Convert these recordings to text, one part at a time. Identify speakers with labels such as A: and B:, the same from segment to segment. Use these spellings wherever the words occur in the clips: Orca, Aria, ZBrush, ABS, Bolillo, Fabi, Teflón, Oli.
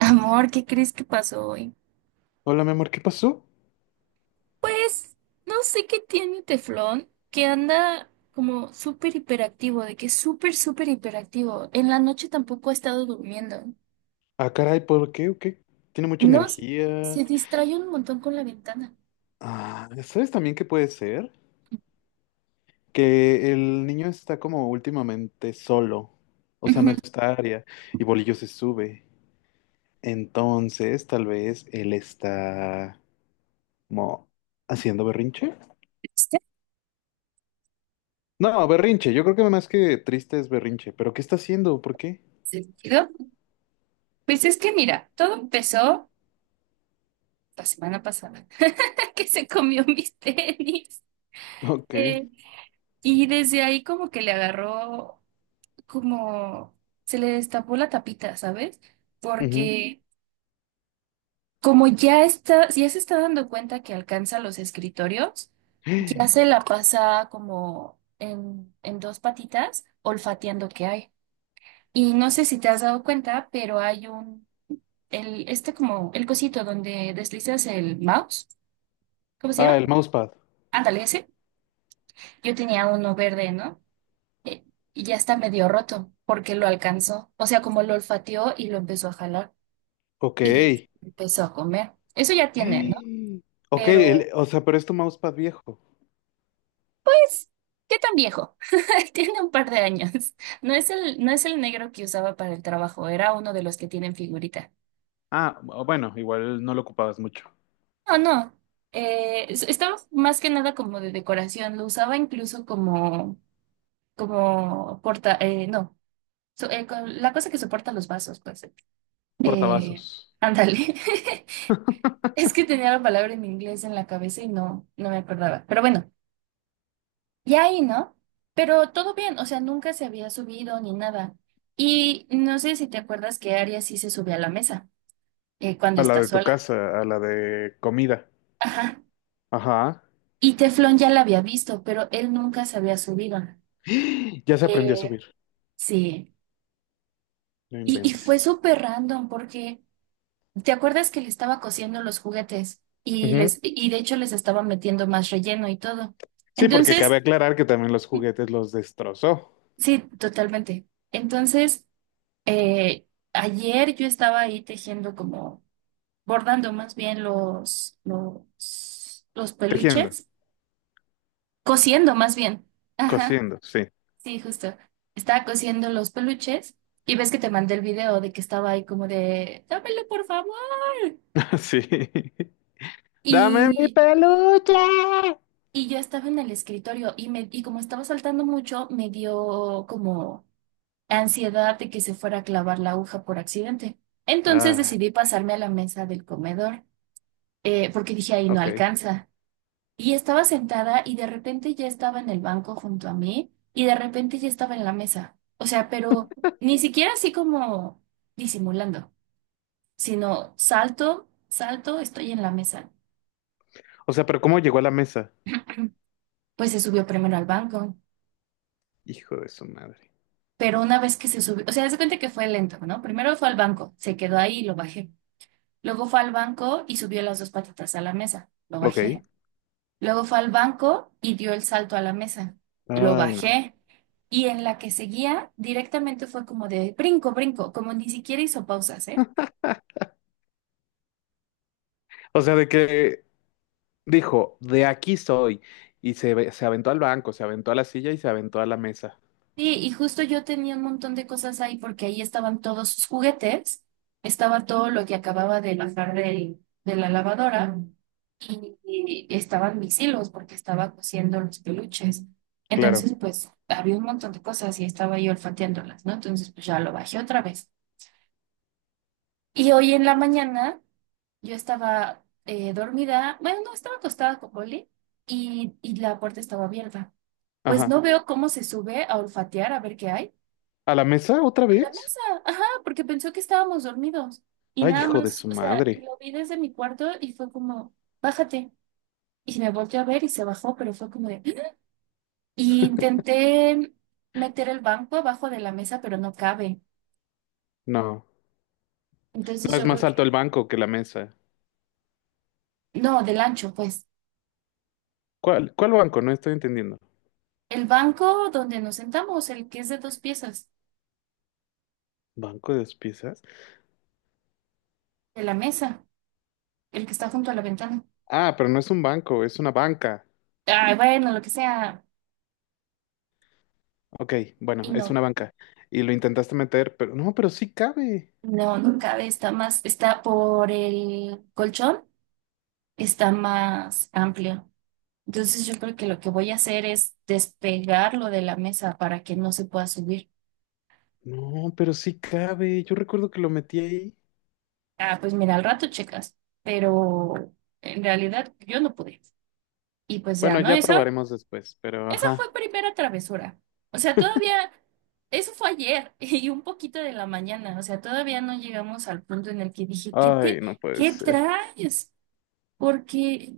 A: Amor, ¿qué crees que pasó hoy?
B: Hola, mi amor, ¿qué pasó?
A: Pues no sé qué tiene Teflón, que anda como súper hiperactivo, de que es súper, súper hiperactivo. En la noche tampoco ha estado durmiendo.
B: Ah, caray, ¿por qué? ¿O qué? Tiene mucha
A: No,
B: energía.
A: se distrae un montón con la ventana.
B: Ah, ¿sabes también qué puede ser? Que el niño está como últimamente solo. O sea, no
A: Ujú.
B: está área. Y Bolillo se sube. Entonces, tal vez él está como haciendo berrinche.
A: ¿Este
B: No, berrinche. Yo creo que más que triste es berrinche. ¿Pero qué está haciendo? ¿Por qué?
A: sentido? Pues es que mira, todo empezó la semana pasada, que se comió mis tenis.
B: Ok.
A: Eh, y desde ahí como que le agarró, como se le destapó la tapita, ¿sabes?
B: Ujú.
A: Porque como ya está, ya se está dando cuenta que alcanza los escritorios, ya se la pasa como en dos patitas, olfateando qué hay. Y no sé si te has dado cuenta, pero hay un, el, este como, el cosito donde deslizas el mouse, ¿cómo se
B: Ah,
A: llama?
B: el mousepad.
A: Ándale, ese. Yo tenía uno verde, ¿no? Eh, y ya está medio roto, porque lo alcanzó. O sea, como lo olfateó y lo empezó a jalar
B: Ok.
A: y empezó a comer. Eso ya tiene, ¿no?
B: Ok,
A: Pero
B: o sea, pero es tu mousepad viejo.
A: pues, ¿qué tan viejo? Tiene un par de años. No es el negro que usaba para el trabajo, era uno de los que tienen figurita.
B: Ah, bueno, igual no lo ocupabas mucho.
A: No, no. Estaba más que nada como de decoración. Lo usaba incluso como, como porta, no, la cosa que soporta los vasos, pues. Eh,
B: Portavasos.
A: ándale. Es que tenía la palabra en inglés en la cabeza y no, no me acordaba. Pero bueno. Y ahí, ¿no? Pero todo bien, o sea, nunca se había subido ni nada. Y no sé si te acuerdas que Aria sí se subió a la mesa cuando
B: A la
A: está
B: de tu
A: sola.
B: casa, a la de comida.
A: Ajá.
B: Ajá.
A: Y Teflón ya la había visto, pero él nunca se había subido.
B: Ya se aprendió a
A: Eh,
B: subir.
A: sí.
B: No
A: Y fue
B: inventes.
A: súper random porque, ¿te acuerdas que le estaba cociendo los juguetes?
B: Ujú.
A: Y de hecho les estaba metiendo más relleno y todo.
B: Sí, porque cabe
A: Entonces,
B: aclarar que también los juguetes los destrozó.
A: sí, totalmente. Entonces, eh, ayer yo estaba ahí tejiendo como bordando más bien los
B: Tejiendo,
A: peluches, cosiendo más bien. Ajá,
B: cosiendo, sí.
A: sí, justo. Estaba cosiendo los peluches y ves que te mandé el video de que estaba ahí como de, dámelo por favor.
B: Sí. ¡Dame mi
A: Y,
B: peluche!
A: y yo estaba en el escritorio y como estaba saltando mucho, me dio como ansiedad de que se fuera a clavar la aguja por accidente. Entonces
B: Ah,
A: decidí pasarme a la mesa del comedor, porque dije, ahí no
B: ok.
A: alcanza. Y estaba sentada y de repente ya estaba en el banco junto a mí y de repente ya estaba en la mesa. O sea, pero ni siquiera así como disimulando, sino salto, salto, estoy en la mesa.
B: O sea, pero ¿cómo llegó a la mesa?
A: Pues se subió primero al banco,
B: Hijo de su madre.
A: pero una vez que se subió, o sea, haz de cuenta que fue lento, ¿no? Primero fue al banco, se quedó ahí y lo bajé. Luego fue al banco y subió las dos patitas a la mesa, lo
B: Ok.
A: bajé. Luego fue al banco y dio el salto a la mesa. Lo
B: Ay, no.
A: bajé y en la que seguía directamente fue como de brinco, brinco, como ni siquiera hizo pausas, ¿eh?
B: O sea, de que dijo, de aquí soy. Y se, se aventó al banco, se aventó a la silla y se aventó a la mesa.
A: Sí, y justo yo tenía un montón de cosas ahí porque ahí estaban todos sus juguetes, estaba todo lo que acababa de bajar de la lavadora y estaban mis hilos porque estaba cosiendo los peluches.
B: Claro.
A: Entonces, pues había un montón de cosas y estaba yo olfateándolas, ¿no? Entonces, pues ya lo bajé otra vez. Y hoy en la mañana yo estaba dormida, bueno, no, estaba acostada con Oli y la puerta estaba abierta. Pues
B: Ajá.
A: no veo cómo se sube a olfatear a ver qué hay.
B: ¿A la mesa otra
A: A la
B: vez?
A: mesa, ajá, porque pensó que estábamos dormidos. Y
B: Ay,
A: nada
B: hijo de
A: más,
B: su
A: o sea, y
B: madre.
A: lo vi desde mi cuarto y fue como, bájate. Y me volteó a ver y se bajó, pero fue como de... "Ah". Y intenté meter el banco abajo de la mesa, pero no cabe.
B: No.
A: Entonces
B: No es
A: yo
B: más
A: creo
B: alto el
A: que...
B: banco que la mesa.
A: No, del ancho, pues.
B: ¿Cuál banco? No estoy entendiendo.
A: El banco donde nos sentamos, el que es de dos piezas,
B: ¿Banco de dos piezas?
A: de la mesa, el que está junto a la ventana.
B: Ah, pero no es un banco, es una banca.
A: Ah, bueno, lo que sea.
B: Ok, bueno,
A: Y
B: es una
A: no,
B: banca. Y lo intentaste meter, pero no, pero sí cabe.
A: no, no cabe, está más, está por el colchón, está más amplio. Entonces yo creo que lo que voy a hacer es despegarlo de la mesa para que no se pueda subir.
B: No, pero sí cabe. Yo recuerdo que lo metí ahí.
A: Ah, pues mira, al rato checas, pero en realidad yo no pude. Y pues ya,
B: Bueno,
A: ¿no?
B: ya
A: Eso.
B: probaremos después, pero
A: Esa
B: ajá.
A: fue primera travesura. O sea, todavía, eso fue ayer y un poquito de la mañana. O sea, todavía no llegamos al punto en el que dije, ¿qué te,
B: Ay, no puede
A: qué
B: ser.
A: traes? Porque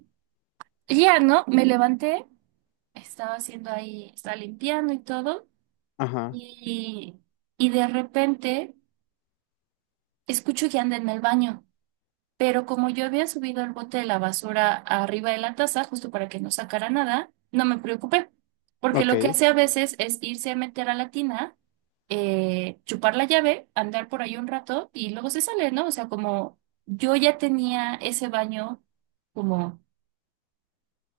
A: ya, ¿no? Me levanté, estaba haciendo ahí, estaba limpiando y todo,
B: Ajá.
A: y, y de repente escucho que anda en el baño. Pero como yo había subido el bote de la basura arriba de la taza, justo para que no sacara nada, no me preocupé. Porque lo que
B: Ok.
A: hace a veces es irse a meter a la tina, chupar la llave, andar por ahí un rato y luego se sale, ¿no? O sea, como yo ya tenía ese baño como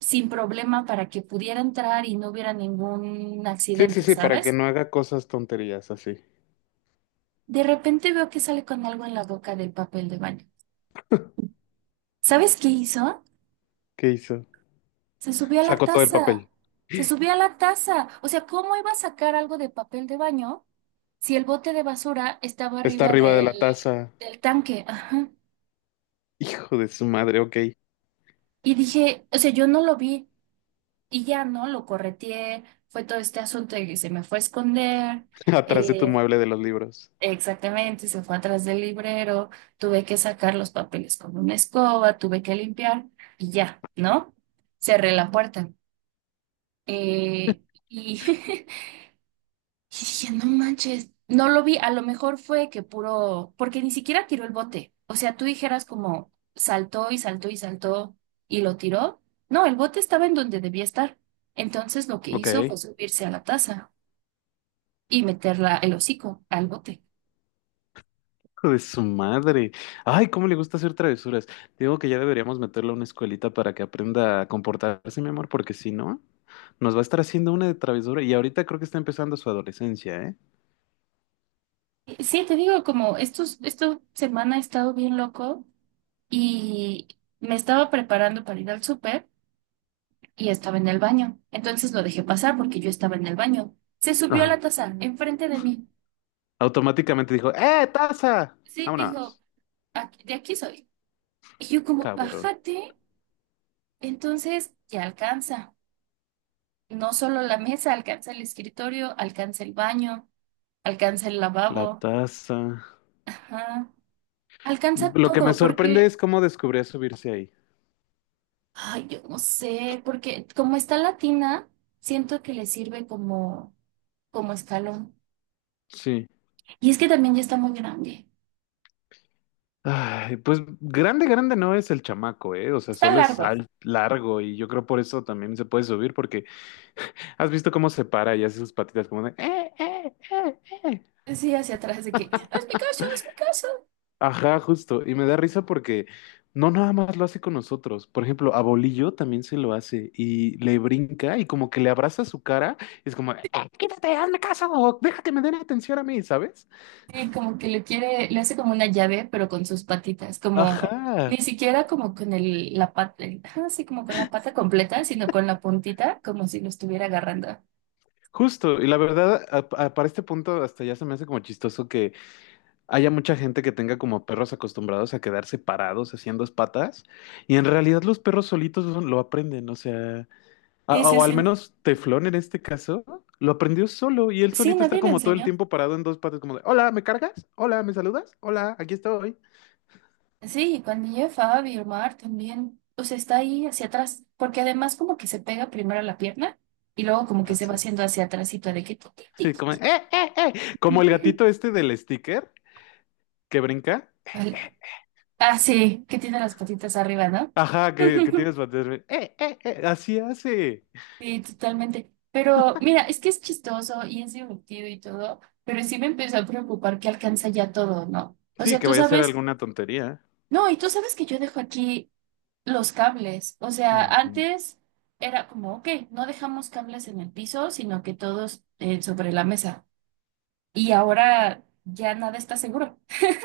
A: sin problema para que pudiera entrar y no hubiera ningún
B: Sí, sí,
A: accidente,
B: sí, para que
A: ¿sabes?
B: no haga cosas tonterías así.
A: De repente veo que sale con algo en la boca del papel de baño. ¿Sabes qué hizo?
B: ¿Qué hizo?
A: Se subió a la
B: Sacó todo el
A: taza.
B: papel.
A: Se subió a la taza. O sea, ¿cómo iba a sacar algo de papel de baño si el bote de basura estaba
B: Está
A: arriba
B: arriba de la taza.
A: del tanque? Ajá.
B: Hijo de su madre, ok.
A: Y dije, o sea, yo no lo vi y ya no lo correteé. Fue todo este asunto de que se me fue a esconder.
B: Atrás de tu
A: eh,
B: mueble de los libros.
A: Exactamente, se fue atrás del librero. Tuve que sacar los papeles con una escoba, tuve que limpiar y ya, ¿no? Cerré la puerta. eh, y y dije, no manches, no lo vi, a lo mejor fue que puro, porque ni siquiera tiró el bote. O sea, tú dijeras como saltó y saltó y saltó y lo tiró. No, el bote estaba en donde debía estar. Entonces lo que
B: Ok.
A: hizo fue
B: Hijo
A: subirse a la taza y meterla el hocico al bote.
B: de su madre. Ay, cómo le gusta hacer travesuras. Digo que ya deberíamos meterle a una escuelita para que aprenda a comportarse, mi amor, porque si no, nos va a estar haciendo una de travesura. Y ahorita creo que está empezando su adolescencia, ¿eh?
A: Sí, te digo, como estos, esta semana he estado bien loco y me estaba preparando para ir al súper y estaba en el baño. Entonces lo dejé pasar porque yo estaba en el baño. Se subió a
B: Ajá.
A: la taza enfrente de mí.
B: Automáticamente dijo, ¡eh, taza!
A: Sí, dijo,
B: Vámonos.
A: "Aquí- de aquí soy". Y yo como,
B: Cabrón.
A: bájate, entonces ya alcanza. No solo la mesa, alcanza el escritorio, alcanza el baño, alcanza el
B: La
A: lavabo,
B: taza.
A: ajá, alcanza
B: Lo que me
A: todo,
B: sorprende
A: porque,
B: es cómo descubrió subirse ahí.
A: ay, yo no sé, porque como está latina, siento que le sirve como, como escalón.
B: Sí.
A: Y es que también ya está muy grande.
B: Ay, pues grande, grande no es el chamaco, ¿eh? O sea,
A: Está
B: solo es
A: largo.
B: al largo y yo creo por eso también se puede subir porque has visto cómo se para y hace sus patitas como de... eh".
A: Sí, hacia atrás de que, es mi caso, es mi caso.
B: Ajá, justo. Y me da risa porque no nada más lo hace con nosotros. Por ejemplo, a Bolillo también se lo hace y le brinca y como que le abraza su cara, y es como, quítate, hazme caso, déjate, me den atención a mí, ¿sabes?
A: Sí, como que le quiere, le hace como una llave, pero con sus patitas, como
B: Ajá.
A: ni siquiera como con el, la pata, así como con la pata completa, sino con la puntita, como si lo estuviera agarrando.
B: Justo, y la verdad, para este punto hasta ya se me hace como chistoso que haya mucha gente que tenga como perros acostumbrados a quedarse parados haciendo dos patas, y en realidad los perros solitos lo aprenden, o sea,
A: Sí, sí,
B: o al
A: sí.
B: menos Teflón en este caso, lo aprendió solo, y él
A: Sí,
B: solito está
A: nadie le
B: como todo el
A: enseñó.
B: tiempo parado en dos patas, como de, hola, ¿me cargas? Hola, ¿me saludas? Hola, aquí estoy.
A: Sí, y cuando llega Fabi, el mar también, o sea, está ahí hacia atrás, porque además como que se pega primero a la pierna y luego como que se va
B: Así,
A: haciendo hacia atrásito de que... tic, tic,
B: como,
A: tic,
B: eh, eh", como el
A: tic.
B: gatito este del sticker que brinca,
A: Vale. Ah, sí, que tiene las patitas arriba, ¿no?
B: ajá, que, tienes, así hace.
A: Sí, totalmente. Pero mira, es que es chistoso y es divertido y todo, pero sí me empezó a preocupar que alcanza ya todo, ¿no? O
B: Sí,
A: sea,
B: que
A: tú
B: vaya a ser
A: sabes,
B: alguna tontería.
A: no, y tú sabes que yo dejo aquí los cables. O sea,
B: Ujú.
A: antes era como, ok, no dejamos cables en el piso, sino que todos sobre la mesa. Y ahora ya nada está seguro.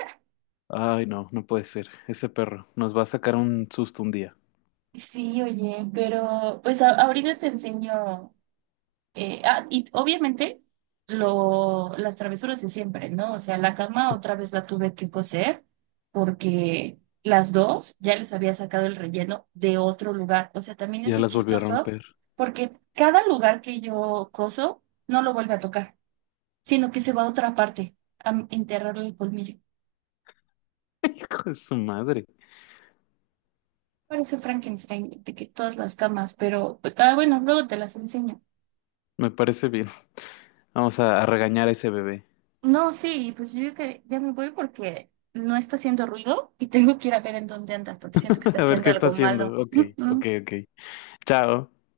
B: Ay, no, no puede ser. Ese perro nos va a sacar un susto un día.
A: Sí, oye, pero pues ahorita te enseño. Y obviamente las travesuras de siempre, ¿no? O sea, la cama otra vez la tuve que coser porque las dos ya les había sacado el relleno de otro lugar. O sea, también
B: Ya
A: eso es
B: las volvió a
A: chistoso
B: romper.
A: porque cada lugar que yo coso no lo vuelve a tocar, sino que se va a otra parte a enterrarle el colmillo.
B: Hijo de su madre.
A: Parece Frankenstein de que todas las camas, pero ah, bueno, luego te las enseño.
B: Me parece bien. Vamos a regañar a ese bebé.
A: No, sí, pues yo creo que ya me voy porque no está haciendo ruido y tengo que ir a ver en dónde andas porque siento que está
B: A ver
A: haciendo
B: qué está
A: algo malo.
B: haciendo. Ok, ok, ok. Chao.